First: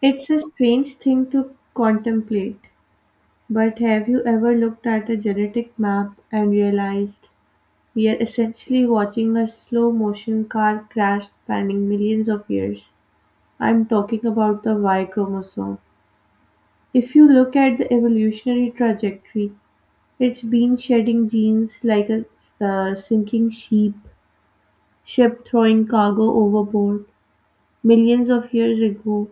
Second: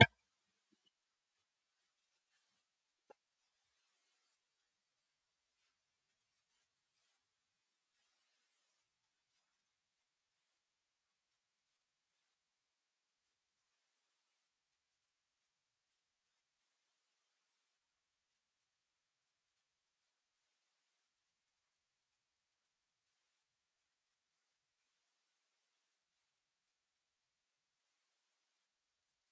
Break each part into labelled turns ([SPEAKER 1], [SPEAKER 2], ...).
[SPEAKER 1] It's a strange thing to contemplate, but have you ever looked at a genetic map and realized we are essentially watching a slow motion car crash spanning millions of years? I'm talking about the Y chromosome. If you look at the evolutionary trajectory, it's been shedding genes like a sinking ship throwing cargo overboard. Millions of years ago,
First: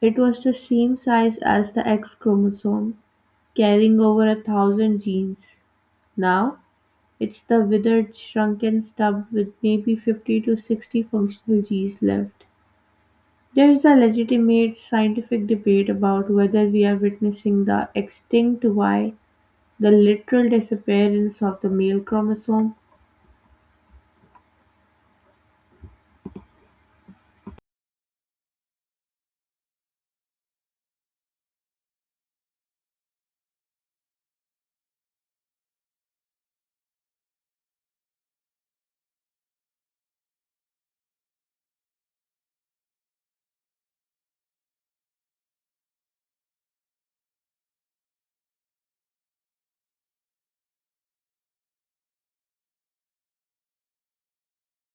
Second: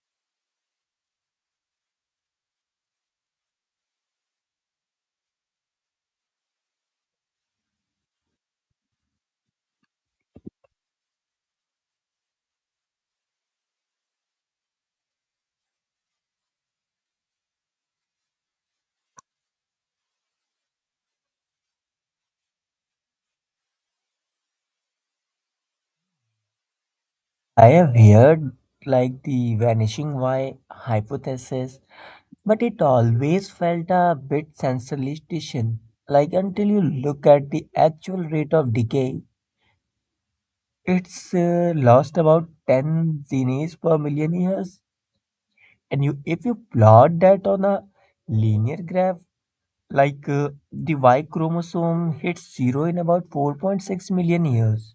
[SPEAKER 1] it was the same size as the X chromosome carrying over a thousand genes. Now, it's the withered, shrunken stub with maybe 50 to 60 functional genes left. There's a legitimate scientific debate about whether we are witnessing the extinct Y, the literal disappearance of the male chromosome.
[SPEAKER 2] I have heard the vanishing Y hypothesis, but it always felt a bit sensationalistic. Until you look at the actual rate of decay, it's lost about 10 zennies per million years. If you plot that on a linear graph, the Y chromosome hits zero in about 4.6 million years.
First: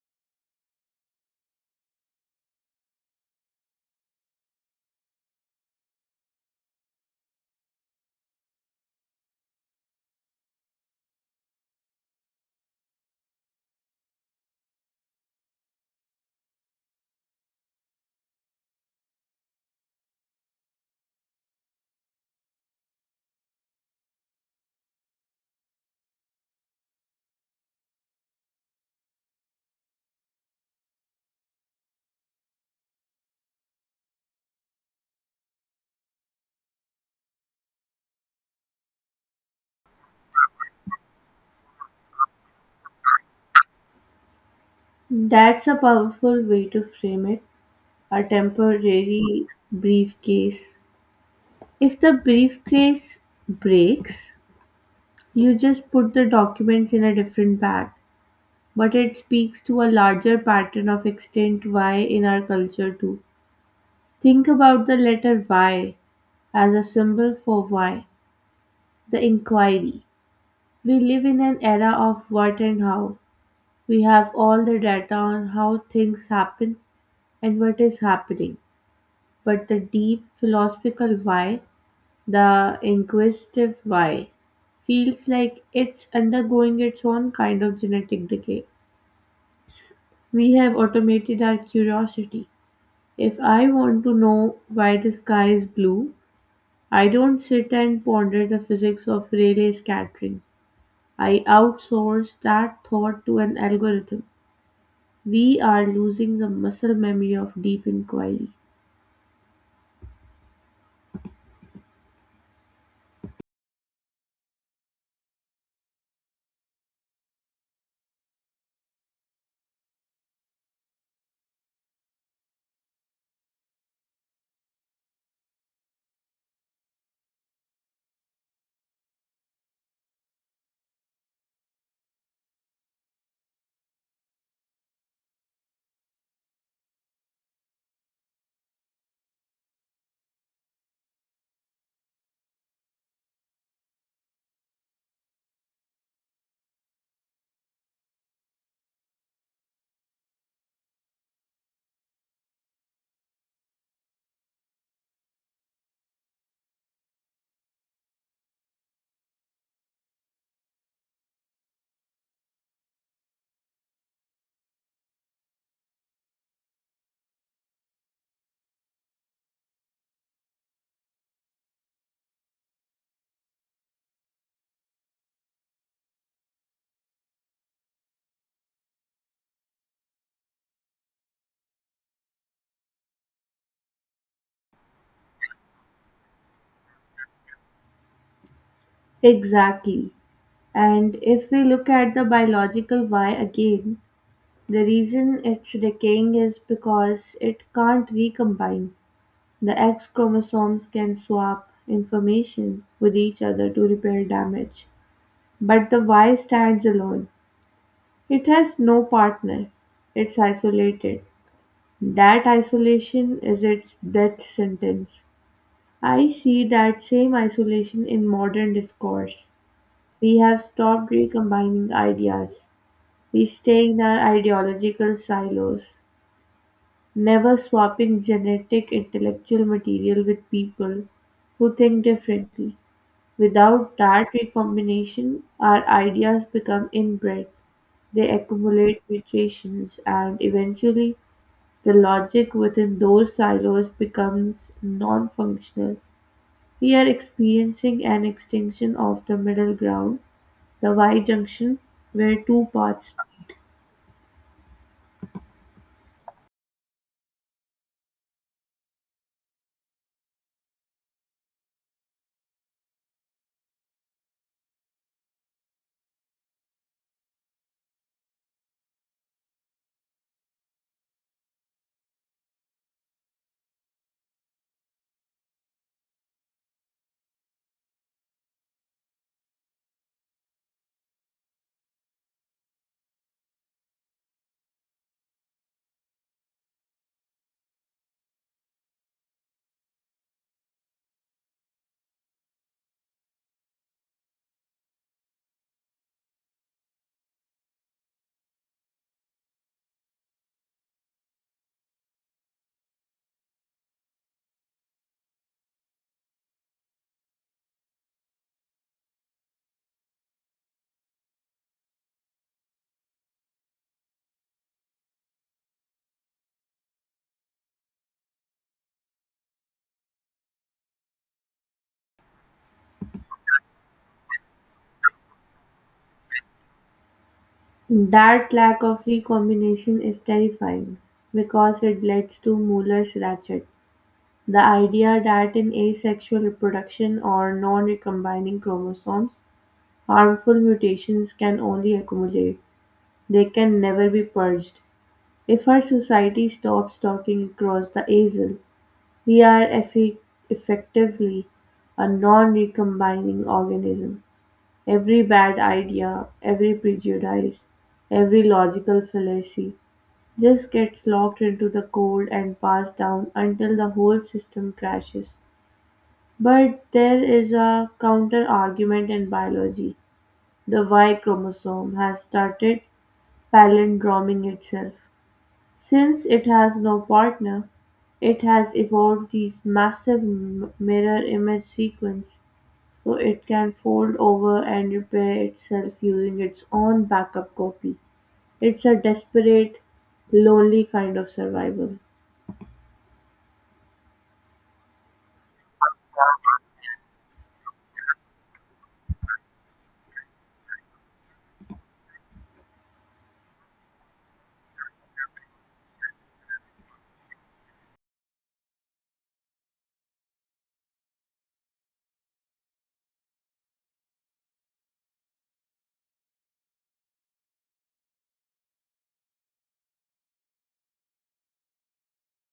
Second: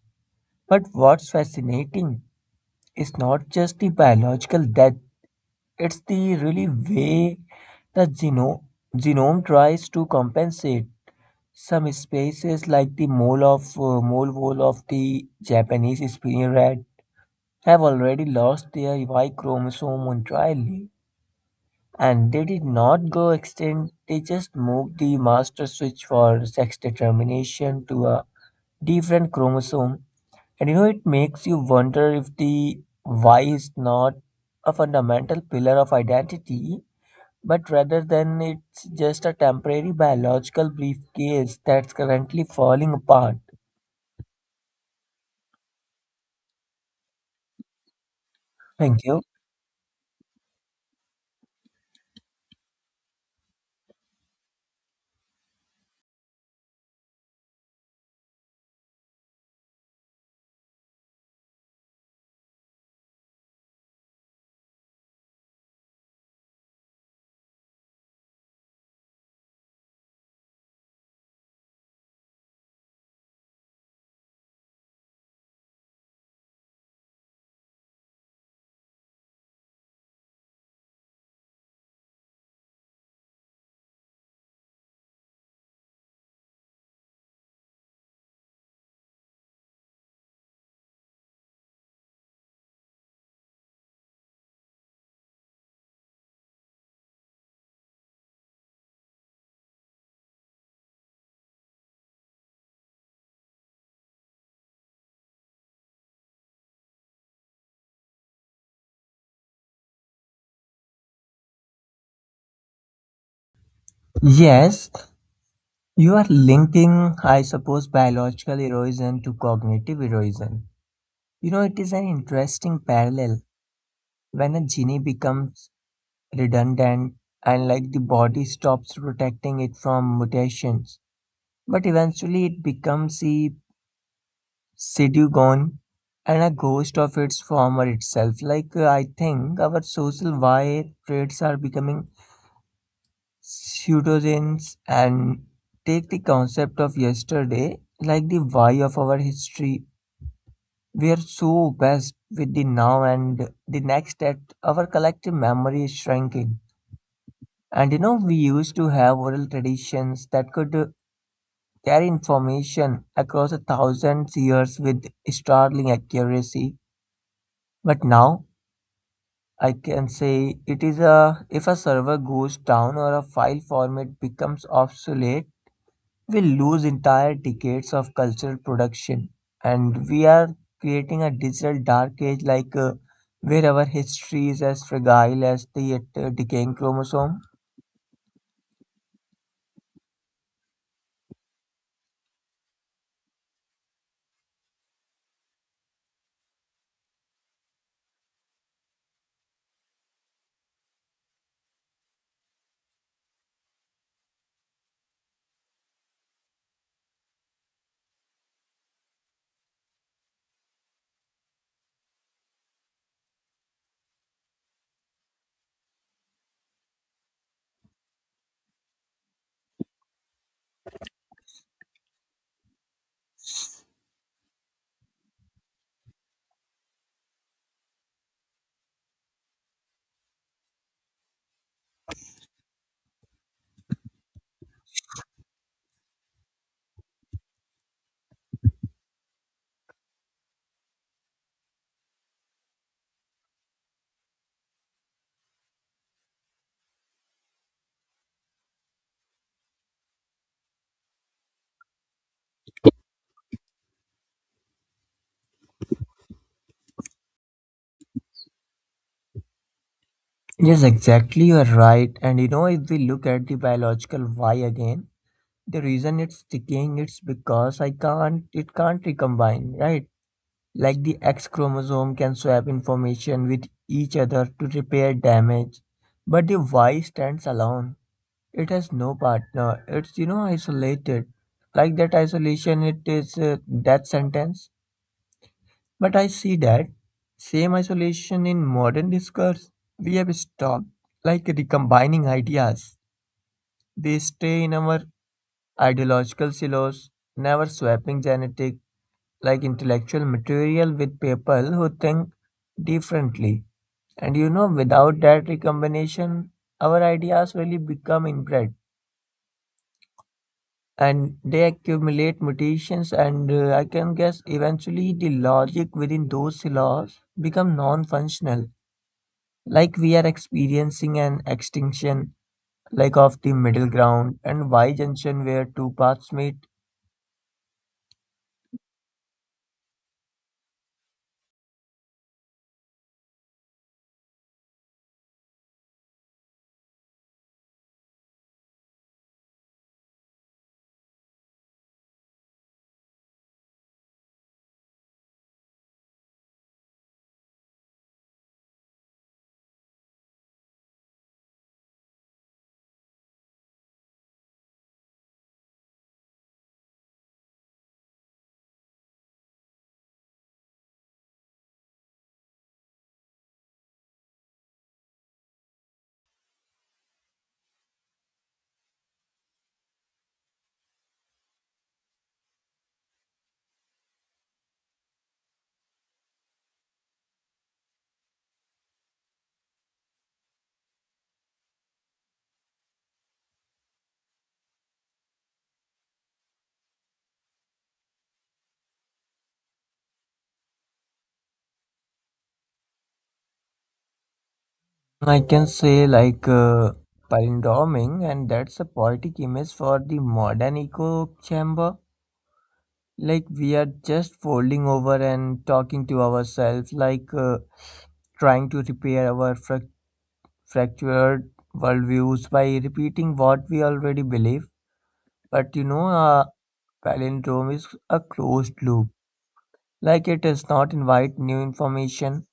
[SPEAKER 2] But what's fascinating is not just the biological death. It's the really way the genome tries to compensate. Some species, like the mole of mole wall of the Japanese spearhead, have already lost their Y chromosome entirely, and they did not go extinct. They just moved the master switch for sex determination to a different chromosome, and you know it makes you wonder if the Y is not a fundamental pillar of identity but rather than it's just a temporary biological briefcase that's currently falling apart.
[SPEAKER 1] That's a powerful way to frame it, a
[SPEAKER 2] Thank you.
[SPEAKER 1] temporary briefcase. If the briefcase breaks, you just put the documents in a different bag. But it speaks to a larger pattern of extent "why" in our culture too. Think about the letter Y as a symbol for why, the inquiry. We live in an era of what and how. We have all the data on how things happen and what is happening. But the deep philosophical why, the inquisitive why, feels like it's undergoing its own kind of genetic decay. We have automated our curiosity. If I want to know why the sky is blue, I don't sit and ponder the physics of Rayleigh scattering. I outsource that thought to an algorithm. We are losing the muscle memory of deep inquiry.
[SPEAKER 2] Yes, you are linking, I suppose, biological erosion to cognitive erosion. You know, it is an interesting parallel. When a gene becomes redundant and the body stops protecting it from mutations, but eventually it becomes a city gone and a ghost of its former itself. I think our social wire traits are becoming pseudonyms and take the concept of yesterday, like the why of our history. We are so obsessed with the now and the next that our collective memory is shrinking. And you know, we used to have oral traditions that could carry information across a thousand years with startling accuracy. But now I can say it is a if a server goes down or a file format becomes obsolete, we lose entire decades of cultural production, and we are creating a digital dark age where our history is as fragile as the decaying chromosome.
[SPEAKER 1] Exactly. And if we look at the biological why again, the reason it's decaying is because it can't recombine. The X chromosomes can swap information with each other to repair damage. But the why stands alone; it has no partner; it's isolated. That isolation is its death sentence. I see that same isolation in modern discourse. We have stopped recombining ideas. We stay in our ideological silos, never swapping genetic intellectual material with people who think differently. Without that recombination, our ideas become inbred. They accumulate mutations, and eventually the logic within those silos becomes non-functional. We are experiencing an extinction of the middle ground, the Y-junction, where two paths.
[SPEAKER 2] Yes, exactly. You are right. And you know, if we look at the biological why again, the reason it's decaying it's because I can't it can't recombine, right? Like the X chromosome can swap information with each other to repair damage, but the Y stands alone. It has no partner. It's you know isolated. Like that isolation, it is a death sentence. But I see that same isolation in modern discourse. We have stopped recombining ideas. They stay in our ideological silos, never swapping genetic intellectual material with people who think differently. And you know, without that recombination, our ideas really become inbred and they accumulate mutations and I can guess eventually the logic within those silos become non-functional. Like we are experiencing an extinction like of the middle ground and y junction where two paths meet.
[SPEAKER 1] That lack of recombination is terrifying because it leads to Mueller's ratchet. The idea that in asexual reproduction or non recombining chromosomes, harmful mutations can only accumulate, they can never be purged. If our society stops talking across the aisle, we are effectively a non-recombining organism. Every bad idea, every prejudice, every logical fallacy just gets locked into the code and passed down until the whole system crashes. But there is a counter argument in biology. The Y chromosome has started palindroming itself. Since it has no partner, it has evolved these massive mirror-image sequences so it can fold over and repair itself using its own backup copy. It's a desperate, lonely kind of survival.
[SPEAKER 2] I can say palindroming, and that's a poetic image for the modern echo chamber. Like we are just folding over and talking to ourselves, trying to repair our fractured worldviews by repeating what we already believe. But you know, a palindrome is a closed loop. Like it does not invite new information.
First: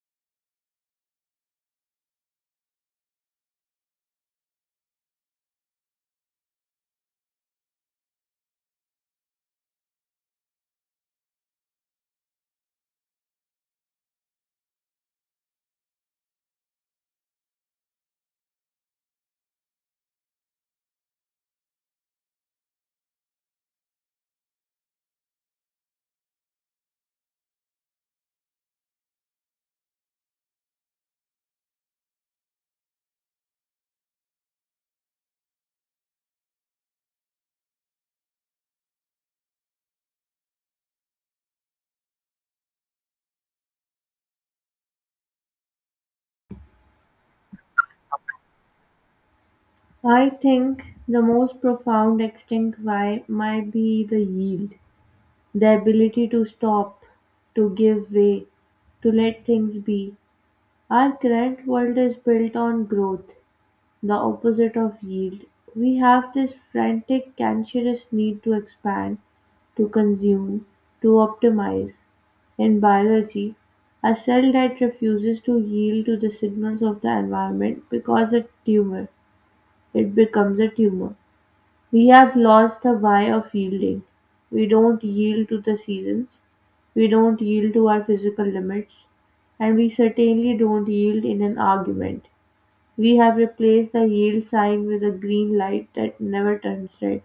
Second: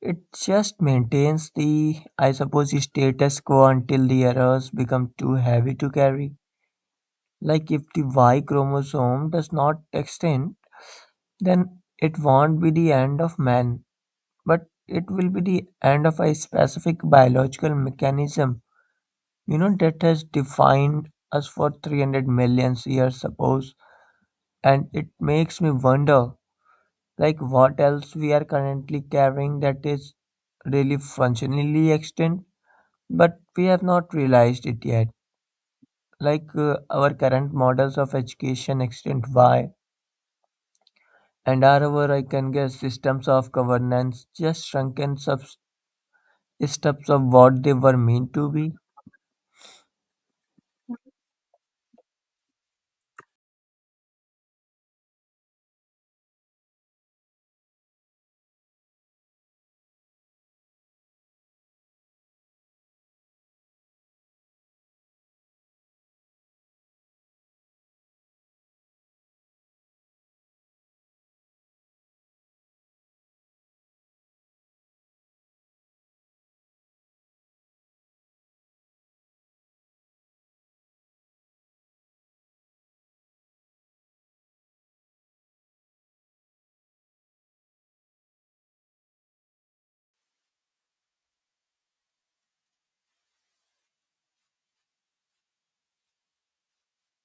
[SPEAKER 2] It just maintains the, I suppose, status quo until the errors become too heavy to carry. Like if the Y chromosome does not extend, then it won't be the end of man, but it will be the end of a specific biological mechanism, you know, that has defined us for 300 million years, suppose. And it makes me wonder, like, what else we are currently carrying that is really functionally extinct but we have not realized it yet. Our current models of education extend wide, and are our, I can guess, systems of governance just shrunken steps of what they were meant to be?
[SPEAKER 1] I think the most profound extinct why might be the yield, the ability to stop, to give way, to let things be. Our current world is built on growth, the opposite of yield. We have this frantic, cancerous need to expand, to consume, to optimize. In biology, a cell that refuses to yield to the signals of the environment because a tumor, it becomes a tumor. We have lost the why of yielding. We don't yield to the seasons, we don't yield to our physical limits, and we certainly don't yield in an argument. We have replaced the yield sign with a green light that never turns red.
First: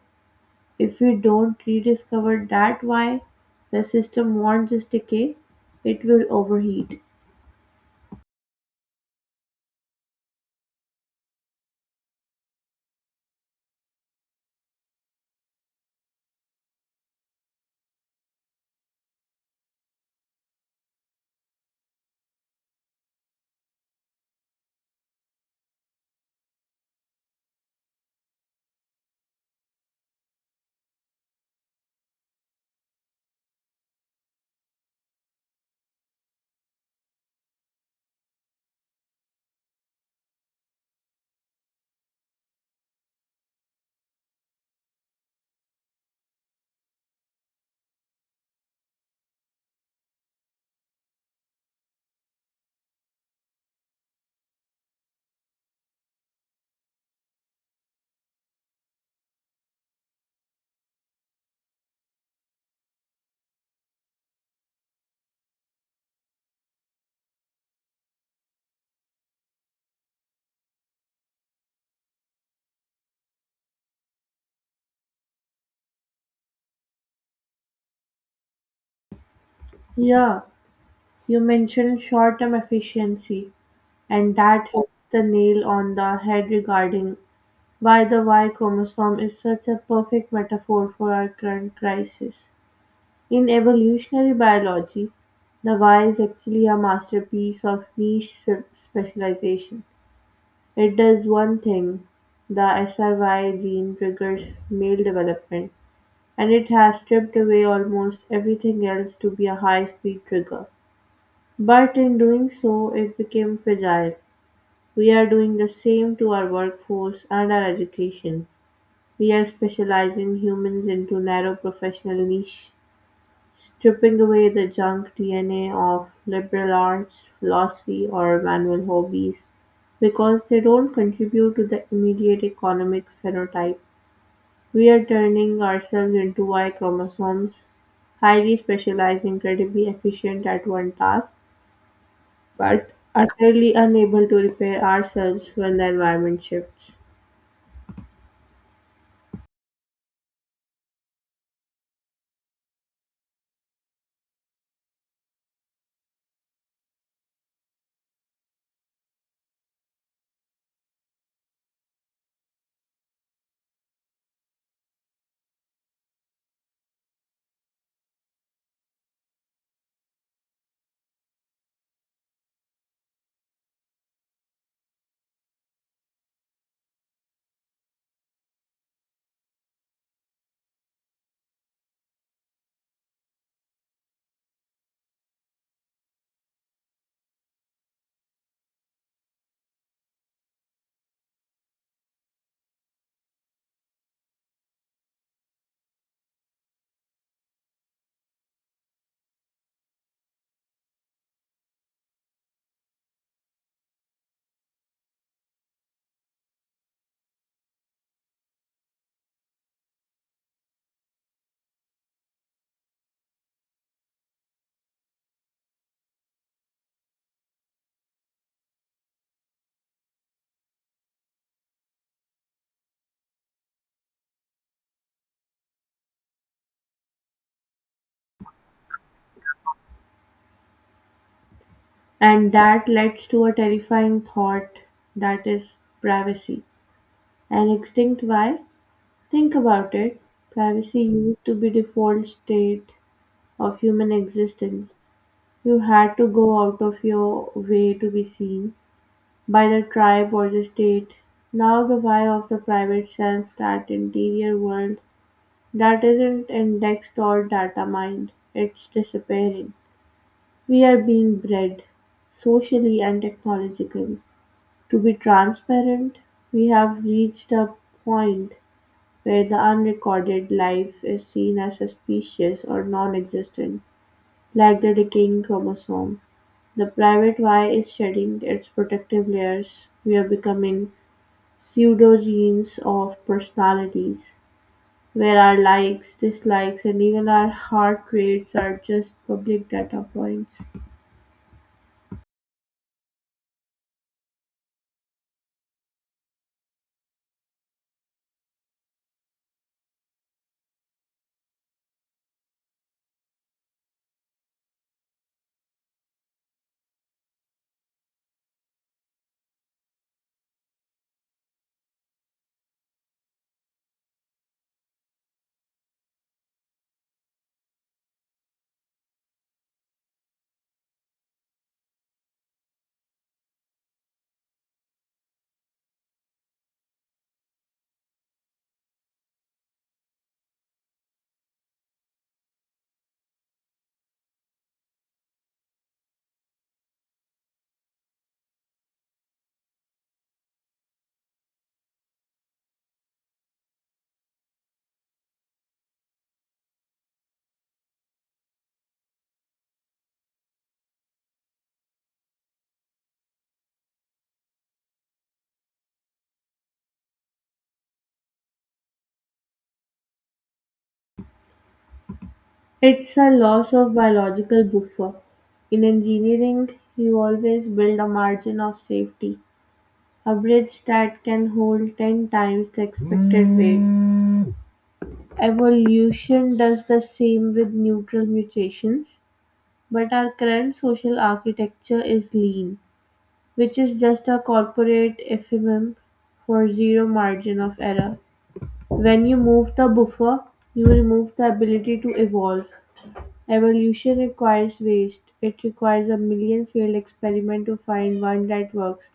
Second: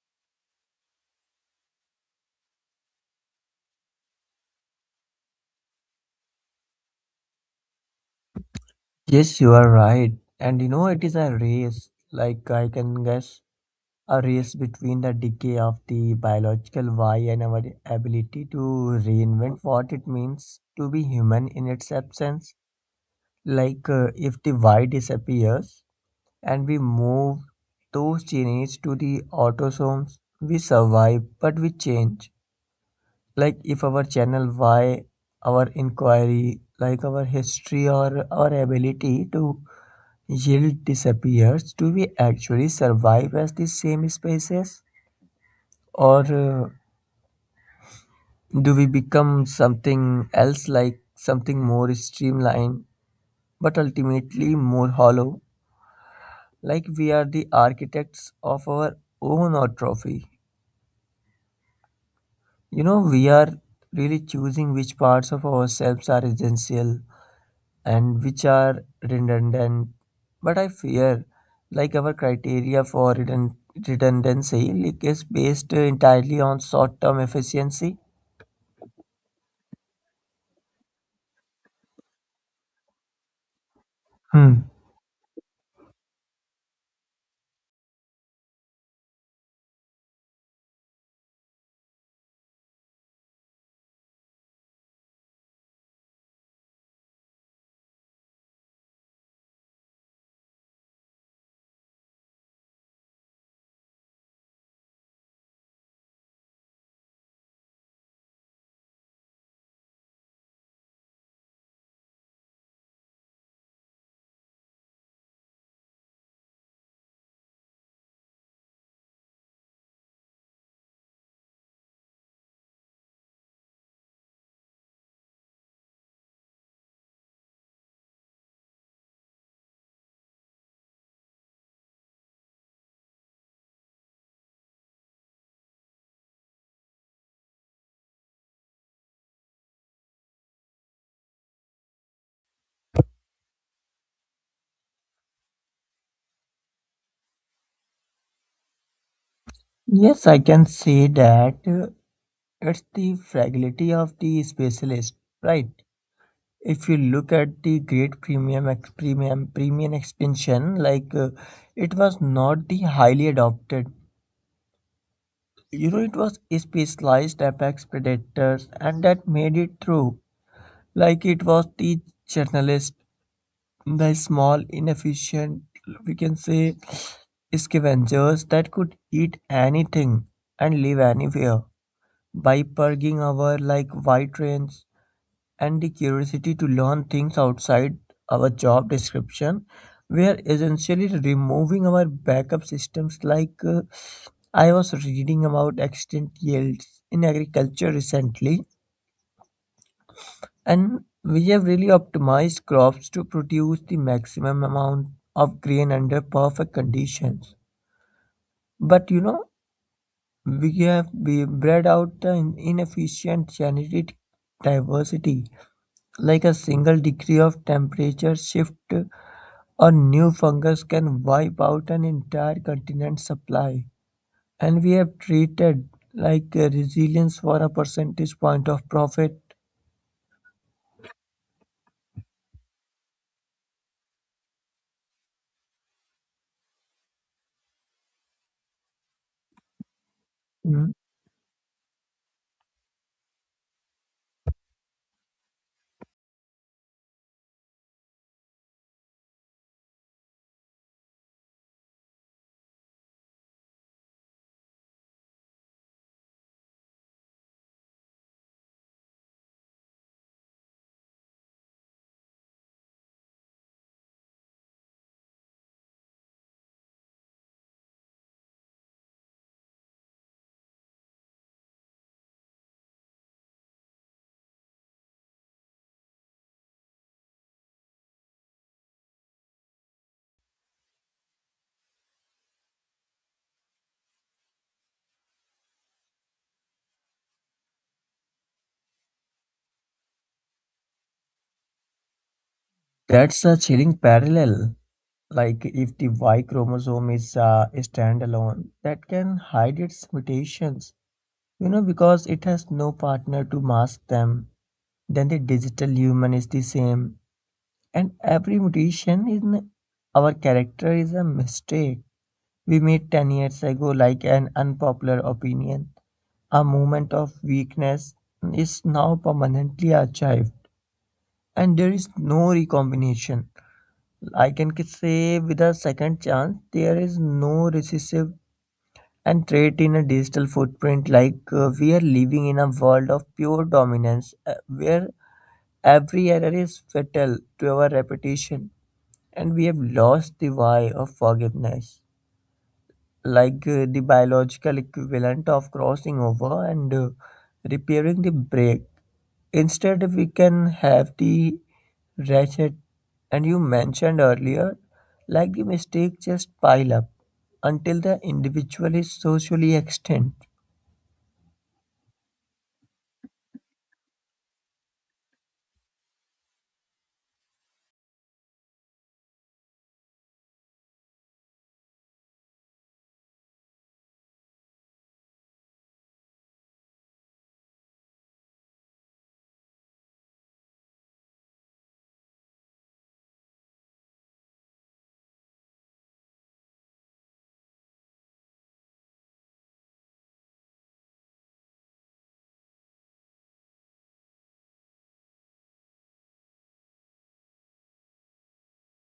[SPEAKER 1] If we don't rediscover that why, the system wants this decay, it will overheat.
[SPEAKER 2] Yes, you are right. And you know, it is a race, like I can guess, a race between the decay of the biological why and our ability to reinvent what it means to be human in its absence. Like, if the why disappears, and we move those genes to the autosomes. We survive, but we change. Like if our channel Y, our inquiry, like our history or our ability to yield disappears, do we actually survive as the same species? Or do we become something else, like something more streamlined, but ultimately more hollow? Like we are the architects of our own atrophy. You know, we are really choosing which parts of ourselves are essential and which are redundant. But I fear, like our criteria for redundancy, like is based entirely on short-term efficiency.
[SPEAKER 1] Yeah, you mentioned short term efficiency, and
[SPEAKER 2] Hmm.
[SPEAKER 1] that hits the nail on the head regarding why the Y chromosome is such a perfect metaphor for our current crisis. In evolutionary biology, the Y is actually a masterpiece of niche specialization. It does one thing: the SIY gene triggers male development, and it has stripped away almost everything else to be a high-speed trigger. But in doing so, it became fragile. We are doing the same to our workforce and our education. We are specializing humans into narrow professional niche, stripping away the junk DNA of liberal arts, philosophy, or manual hobbies because they don't contribute to the immediate economic phenotype. We're turning ourselves into Y chromosomes, highly specialized, incredibly efficient at one task, but utterly unable to repair ourselves when the environment shifts.
[SPEAKER 2] Yes, I can say that it's the fragility of the specialist, right? If you look at the great premium ex- premium premium expansion, it was not the highly adopted you know it was specialized apex predators and that made it through like it was the journalist the small inefficient we can say scavengers that could eat anything and live anywhere by purging our like white trains and the curiosity to learn things outside our job description. We are essentially removing our backup systems. I was reading about extent yields in agriculture recently, and we have really optimized crops to produce the maximum amount of grain under perfect conditions. But you know, we bred out the inefficient genetic diversity like a single degree of temperature shift. A new fungus can wipe out an entire continent's supply, and we have treated resilience for a percentage point of profit.
[SPEAKER 1] And that leads to a terrifying thought, that is privacy. An extinct why? Think about it.
[SPEAKER 2] Mm.
[SPEAKER 1] Privacy used to be default state of human existence. You had to go out of your way to be seen by the tribe or the state. Now the why of the private self, that interior world that isn't indexed or data mined, it's disappearing. We are being bred, socially and technologically, to be transparent. We have reached a point where the unrecorded life is seen as suspicious or non existent, like the decaying chromosome. The private Y is shedding its protective layers, we're becoming pseudogenes of personalities, where our likes, dislikes, and even our heart rates are just public data points.
[SPEAKER 2] That's a chilling parallel. Like if the Y chromosome is standalone, that can hide its mutations, you know, because it has no partner to mask them. Then the digital human is the same, and every mutation in our character is a mistake. We met 10 years ago like an unpopular opinion. A moment of weakness is now permanently archived, and there is no recombination. Say with a second chance, there is no recessive and trait in a digital footprint. We are living in a world of pure dominance where every error is fatal to our reputation, and we have lost the why of forgiveness. Like the biological equivalent of crossing over and repairing the break. Instead, we can have the ratchet, and you mentioned earlier, like the mistakes just pile up until the individual is socially extinct.
[SPEAKER 1] It's a loss of biological buffer. In engineering, you always build a margin of safety, a bridge that can hold 10 times the expected weight. Evolution does the same with neutral mutations. But our current social architecture is lean, which is just a corporate euphemism for zero margin of error. When you move the buffer, you remove the ability to evolve. Evolution requires waste. It requires a million failed experiments to find one that works.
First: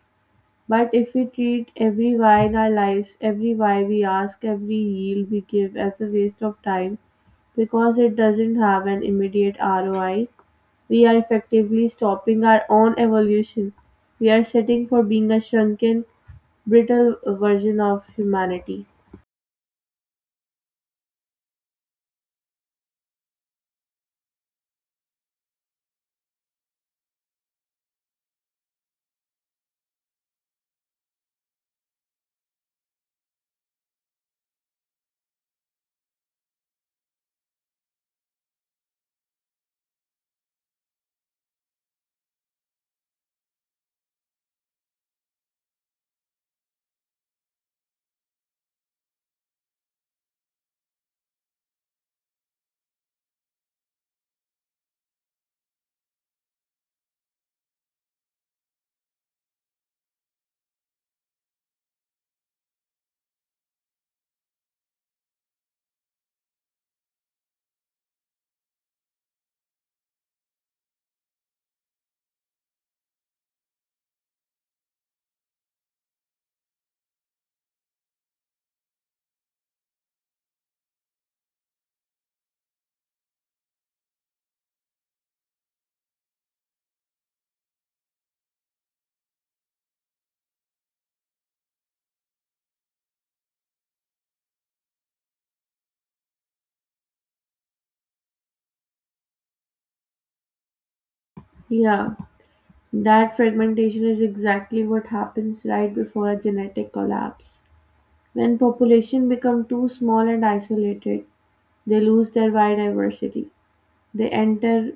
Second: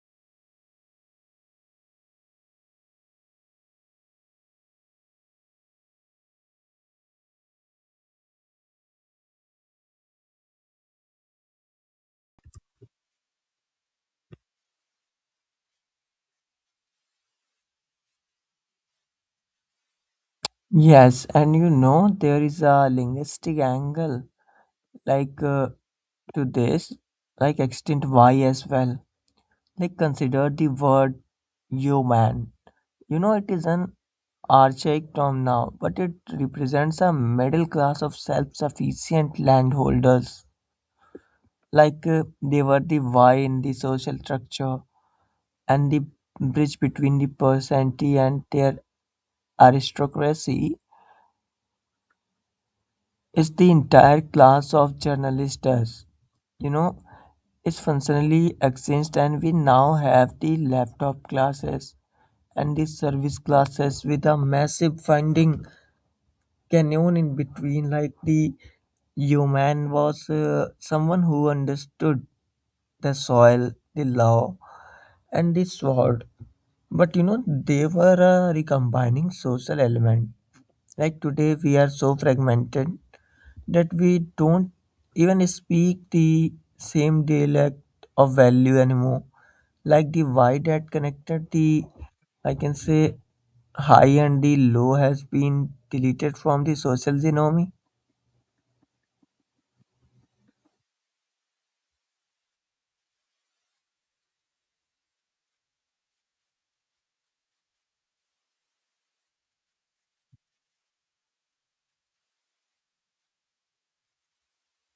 [SPEAKER 1] But if we treat every why in our lives, every why we ask, every yield we give as a waste of time because it doesn't have an immediate ROI, we are effectively stopping our own evolution. We are setting for being a shrunken, brittle version of humanity.
[SPEAKER 2] Yes, and you know, there is a linguistic angle like uh, to this, like extinct Y as well. Like, consider the word human. You know, it is an archaic term now, but it represents a middle class of self sufficient landholders. They were the Y in the social structure and the bridge between the peasantry and their aristocracy is the entire class of journalists. You know, is functionally exchanged, and we now have the laptop classes and the service classes with a massive funding canyon in between like the human was someone who understood the soil, the law, and the sword, but you know they were recombining social element. Like today we are so fragmented that we don't even speak the same dialect of value anymore, like the why that connected the I can say high and the low has been deleted from the social genome.
[SPEAKER 1] Yeah, that fragmentation is exactly what happens right before a genetic collapse. When population become too small and isolated, they lose their biodiversity. They enter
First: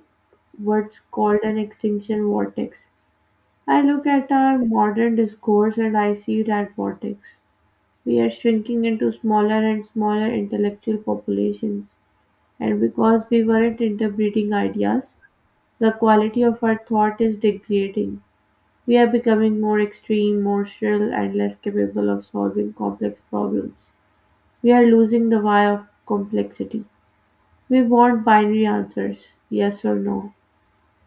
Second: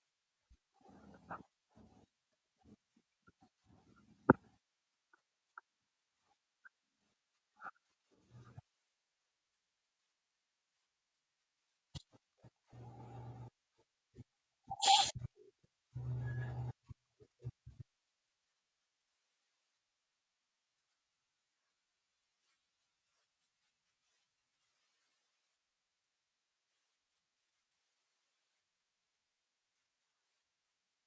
[SPEAKER 1] what's called an extinction vortex. I look at our modern discourse and I see that vortex. We are shrinking into smaller and smaller intellectual populations, and because we weren't interbreeding ideas, the quality of our thought is degrading. We are becoming more extreme, more shrill, and less capable of solving complex problems. We are losing the why of complexity. We want binary answers yes or no,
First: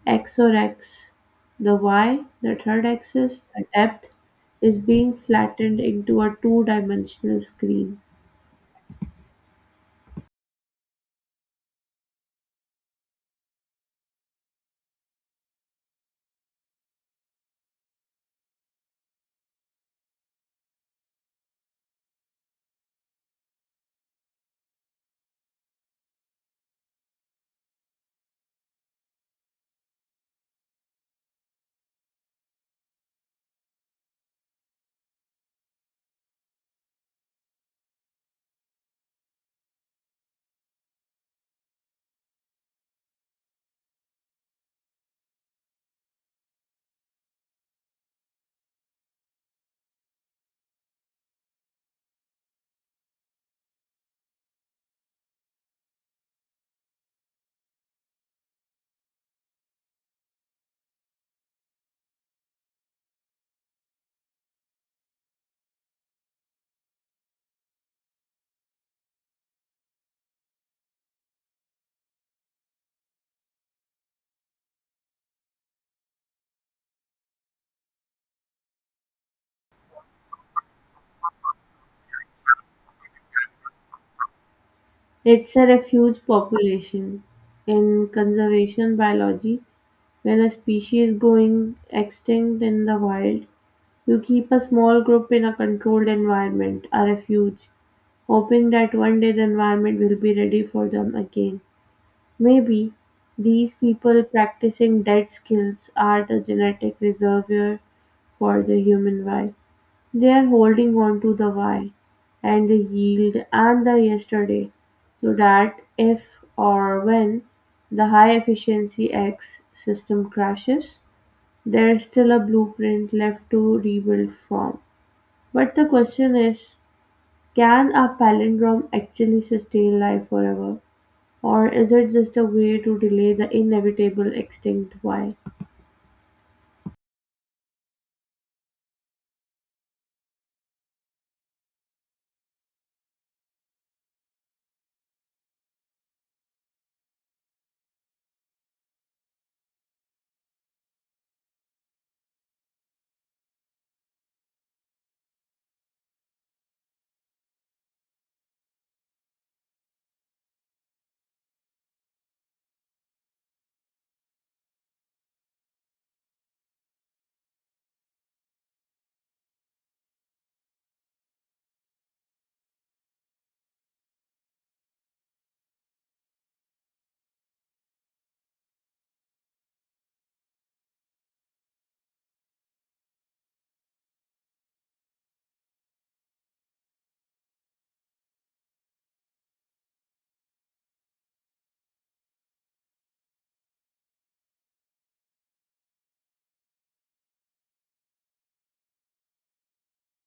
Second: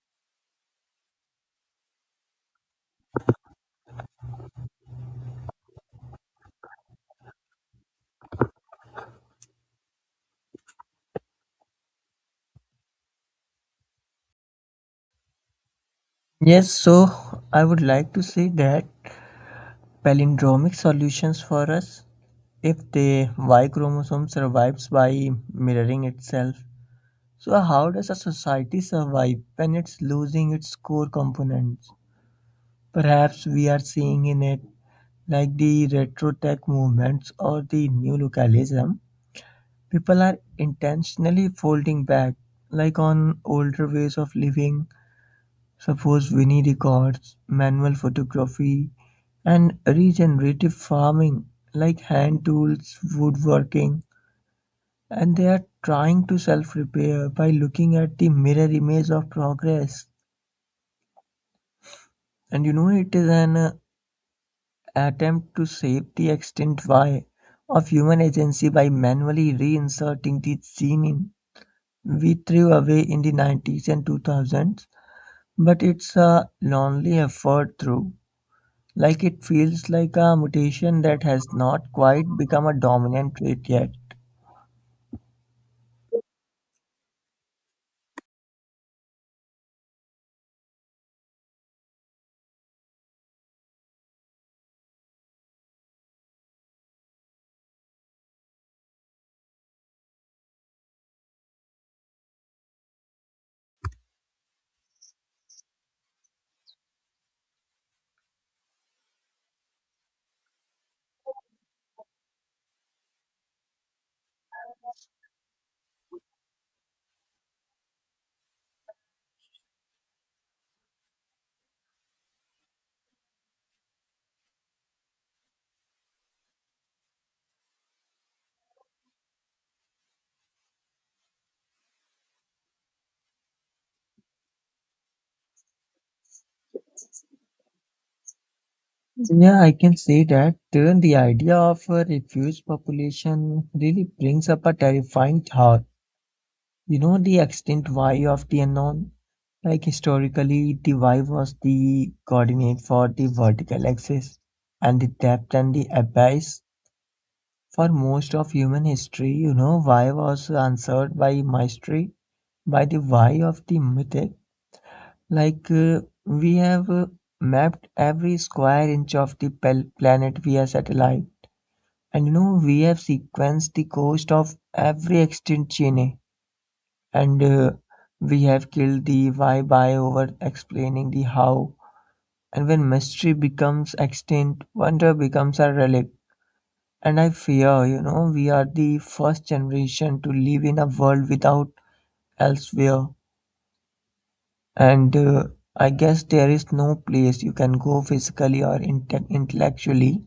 [SPEAKER 1] X or X. The Y, the third axis, the depth, is being flattened into a two dimensional screen.
[SPEAKER 2] Yes, so I would like to say that palindromic solutions for us if the Y chromosome survives by mirroring itself. So, how does a society survive when it's losing its core components? Perhaps we are seeing in it, like the retro tech movements or the new localism, people are intentionally folding back, like on older ways of living. Suppose Winnie records manual photography and regenerative farming, like hand tools, woodworking, and they are trying to self repair by looking at the mirror image of progress. And you know, it is an attempt to shape the extent why of human agency by manually reinserting the gene in. We threw away in the 90s and 2000s, but it's a lonely effort through. Like it feels like a mutation that has not quite become a dominant trait yet.
[SPEAKER 1] It's a refuge population in conservation biology; when a species going extinct in the wild, you keep a small group in a controlled environment, a refuge, hoping that one day the environment will be ready for them again. Maybe these people practicing dead skills are the genetic reservoir for the human wild. They're holding on to the why, and the yield, and the yesterday, so that if or when the high-efficiency X system crashes, there's still a blueprint left to rebuild from. But the question is, can a palindrome actually sustain life forever? Or is it just a way to delay the inevitable extinct why?
[SPEAKER 2] Yeah, I can say that. Even the idea of a refugee population really brings up a terrifying thought. You know, the extinct Y of the unknown? Like historically, the Y was the coordinate for the vertical axis and the depth and the abyss. For most of human history, you know, Y was answered by mystery, by the Y of the mythic. We have mapped every square inch of the planet via satellite, and you know we have sequenced the cost of every extinct chain, and we have killed the why by over explaining the how. And when mystery becomes extinct, wonder becomes a relic. And I fear, you know, we are the first generation to live in a world without elsewhere. And I guess there is no place you can go physically or intellectually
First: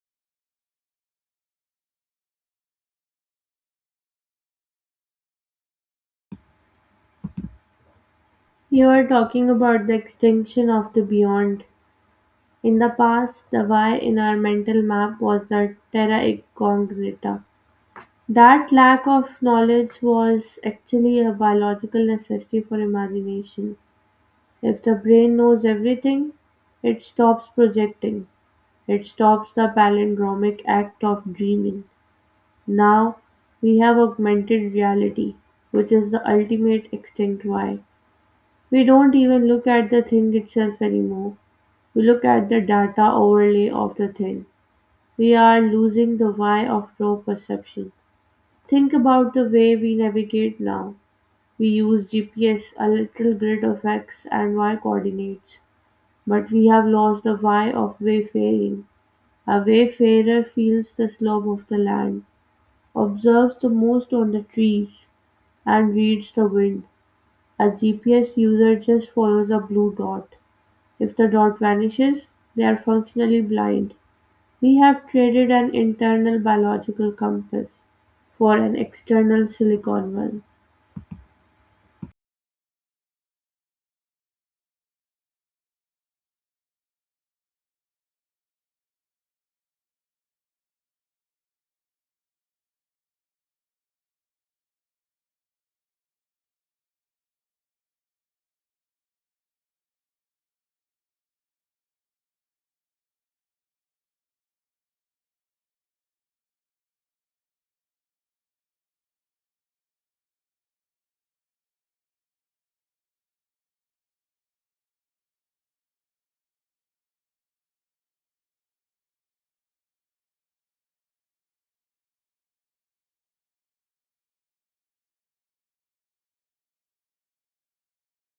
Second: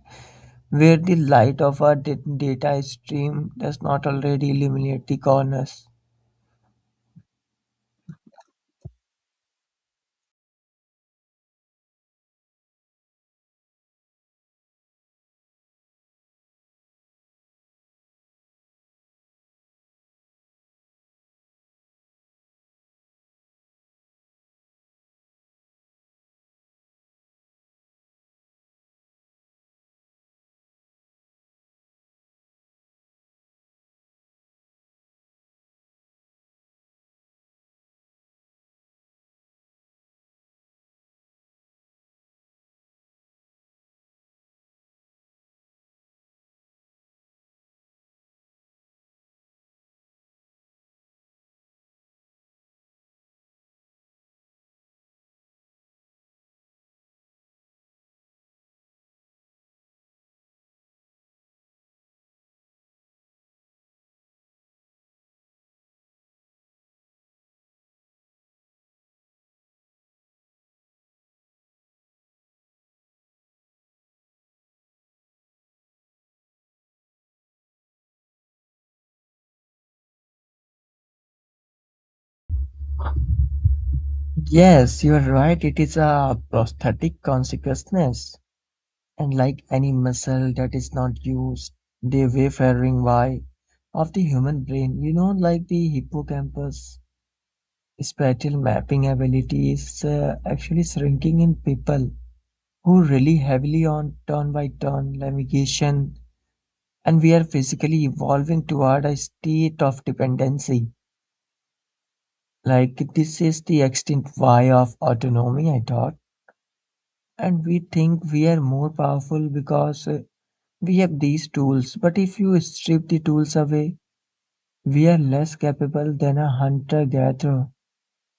[SPEAKER 2] where the light of a data stream does not already illuminate the corners.
[SPEAKER 1] You are talking about the extinction of the beyond. In the past, the why in our mental map was the terra incognita. That lack of knowledge was actually a biological necessity for imagination. If the brain knows everything, it stops projecting. It stops the palindromic act of dreaming. Now we have augmented reality, which is the ultimate extinct why. We don't even look at the thing itself anymore. We look at the data overlay of the thing. We are losing the why of raw perception. Think about the way we navigate now. We use GPS, a literal grid of X and Y coordinates, but we have lost the why of wayfaring. A wayfarer feels the slope of the land, observes the most on the trees, and reads the wind. A GPS user just follows a blue dot. If the dot vanishes, they are functionally blind. We have traded an internal biological compass for an external silicon one.
[SPEAKER 2] Yes, you are right. It is a prosthetic consciousness. And like any muscle that is not used, the wayfaring why of the human brain, you know, like the hippocampus, spatial mapping ability is actually shrinking in people who rely heavily on turn-by-turn navigation, and we are physically evolving toward a state of dependency. Like, this is the extinct why of autonomy, I thought. And we think we are more powerful because we have these tools, but if you strip the tools away, we are less capable than a hunter gatherer.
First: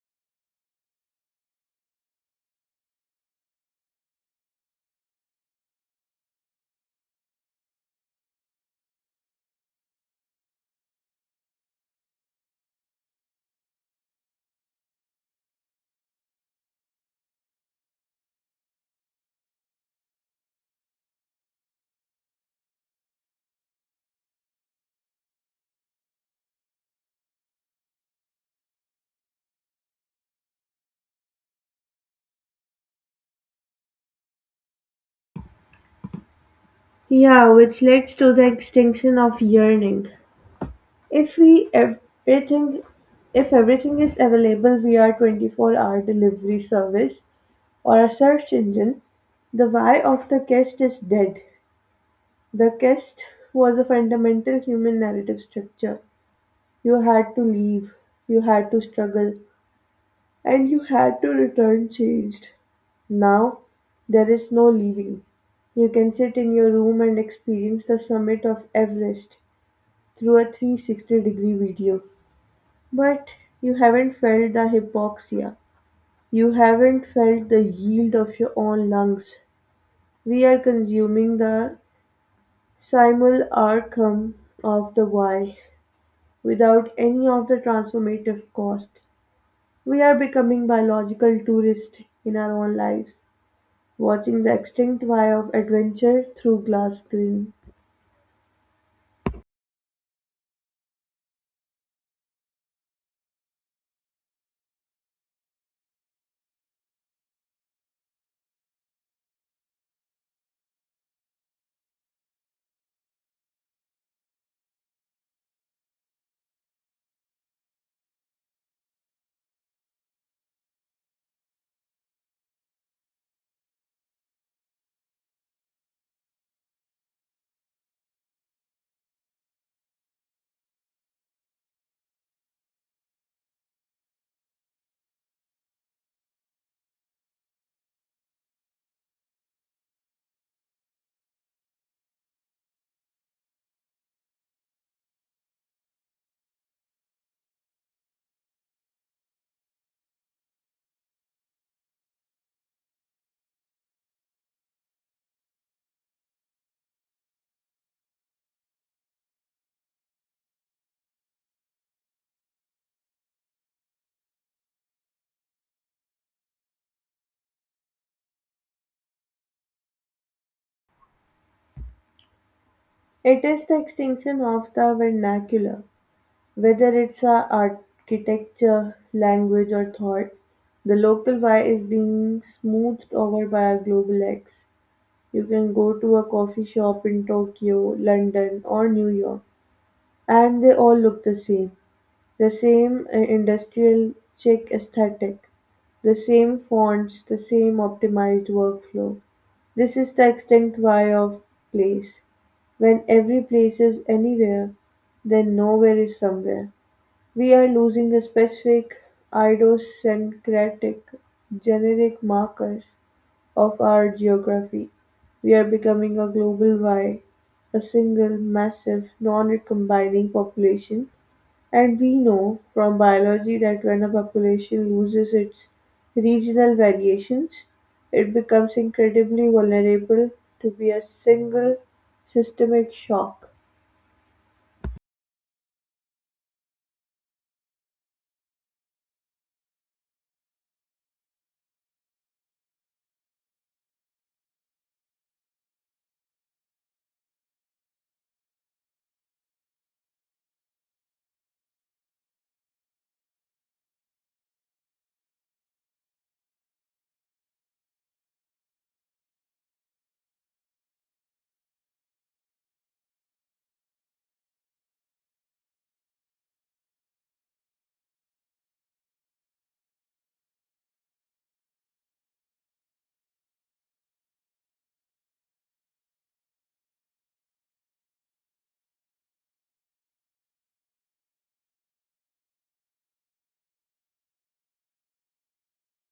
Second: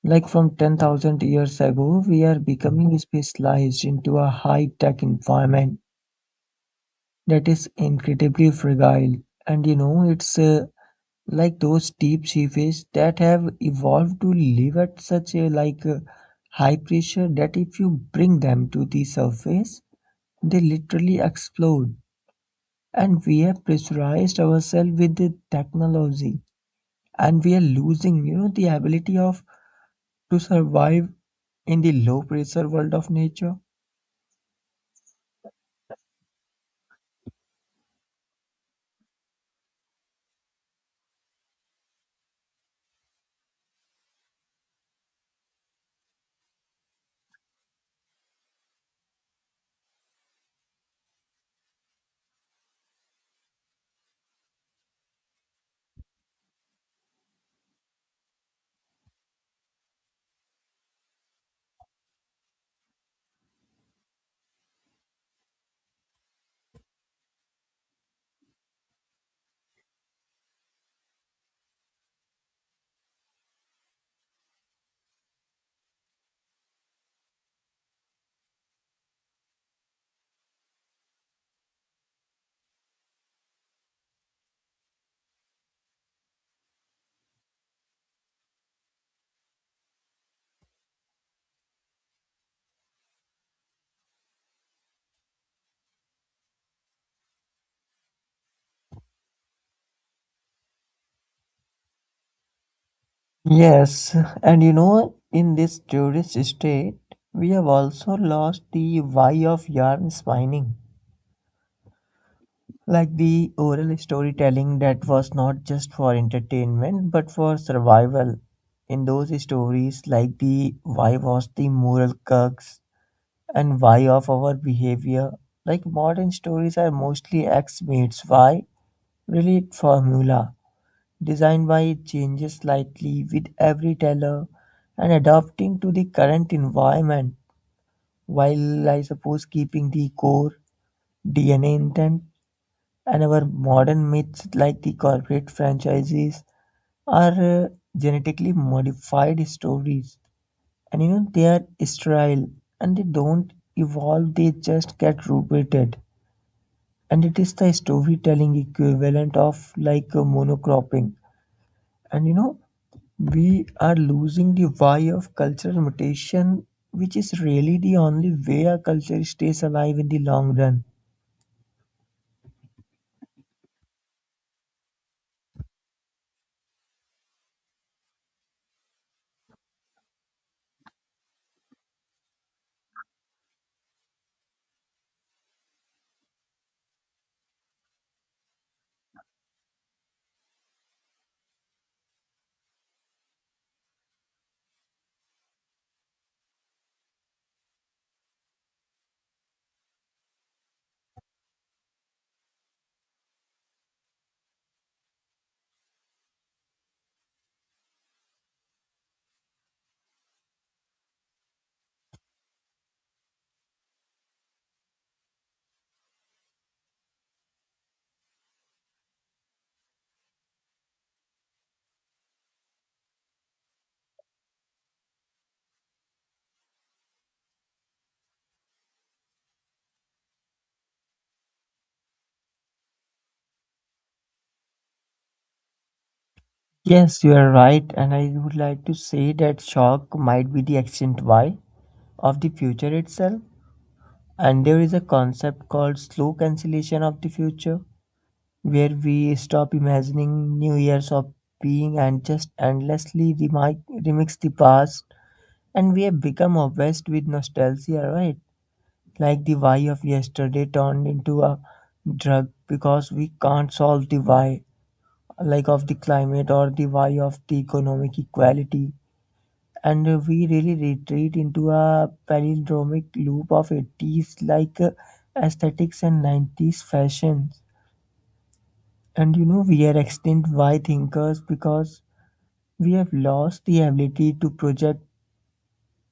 [SPEAKER 2] Like from 10,000 years ago, we are becoming specialized into a high tech environment that is incredibly fragile. And you know, it's like those deep sea fish that have evolved to live at such a high pressure that if you bring them to the surface, they literally explode. And we have pressurized ourselves with the technology, and we are losing, you know, the ability of to survive in the low pressure world of nature.
[SPEAKER 1] Yeah, which leads to the extinction of yearning. If we everything if everything is available via 24-hour delivery service or a search engine, the why of the quest is dead. The quest was a fundamental human narrative structure. You had to leave, you had to struggle, and you had to return changed. Now, there is no leaving. You can sit in your room and experience the summit of Everest through a 360-degree video. But you haven't felt the hypoxia. You haven't felt the yield of your own lungs. We are consuming the simul arcum of the why without any of the transformative cost. We are becoming biological tourists in our own lives. Watching the extinct wire of adventure through glass screen.
[SPEAKER 2] Yes, and you know, in this tourist state, we have also lost the why of yarn spinning. Like the oral storytelling that was not just for entertainment but for survival. In those stories, like the why was the moral crux and why of our behavior. Like modern stories are mostly X meets Y, relate formula. Design wise changes slightly with every tailor and adapting to the current environment while I suppose keeping the core DNA intent and our modern myths like the corporate franchises are genetically modified stories, and you know they are sterile and they don't evolve, they just get repeated, and it is the storytelling equivalent of like a monocropping. And you know, we are losing the why of cultural mutation, which is really the only way our culture stays alive in the long run.
[SPEAKER 1] It is the extinction of the vernacular. Whether it's our architecture, language, or thought, the local wire is being smoothed over by a global X. You can go to a coffee shop in Tokyo, London, or New York, and they all look the same. The same industrial chic aesthetic, the same fonts, the same optimized workflow. This is the extinct why of place. When every place is anywhere, then nowhere is somewhere. We are losing the specific idiosyncratic generic markers of our geography. We are becoming a global why, a single, massive, non-recombining population, and we know from biology that when a population loses its regional variations, it becomes incredibly vulnerable to be a single systemic shock.
[SPEAKER 2] Yes, you are right, and I would like to say that shock might be the ancient why of the future itself. And there is a concept called slow cancellation of the future, where we stop imagining new years of being and just endlessly remix the past, and we have become obsessed with nostalgia, right? Like the why of yesterday turned into a drug because we can't solve the why, like of the climate or the why of the economic equality. And we really retreat into a palindromic loop of 80s aesthetics and 90s fashions. And you know, we are extinct why thinkers because we have lost the ability to project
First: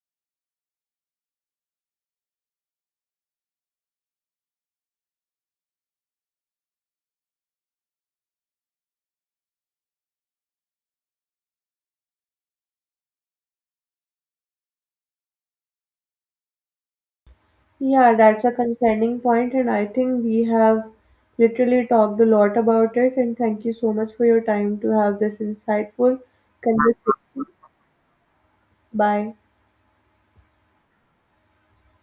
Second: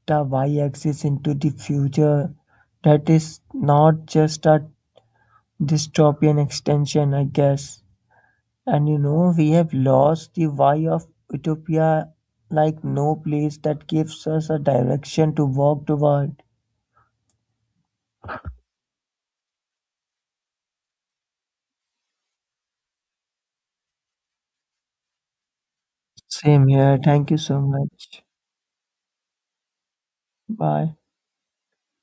[SPEAKER 2] a y axis into the future that is not just a dystopian extension, I guess. And you know, we have lost the why of utopia like no place that gives us a direction to walk toward.
[SPEAKER 1] Yeah, that's a concerning point, and I think we have literally talked a lot about it. And thank you so much for your time to have this insightful
[SPEAKER 2] Same here.
[SPEAKER 1] conversation.
[SPEAKER 2] Thank you so much.
[SPEAKER 1] Bye.
[SPEAKER 2] Bye.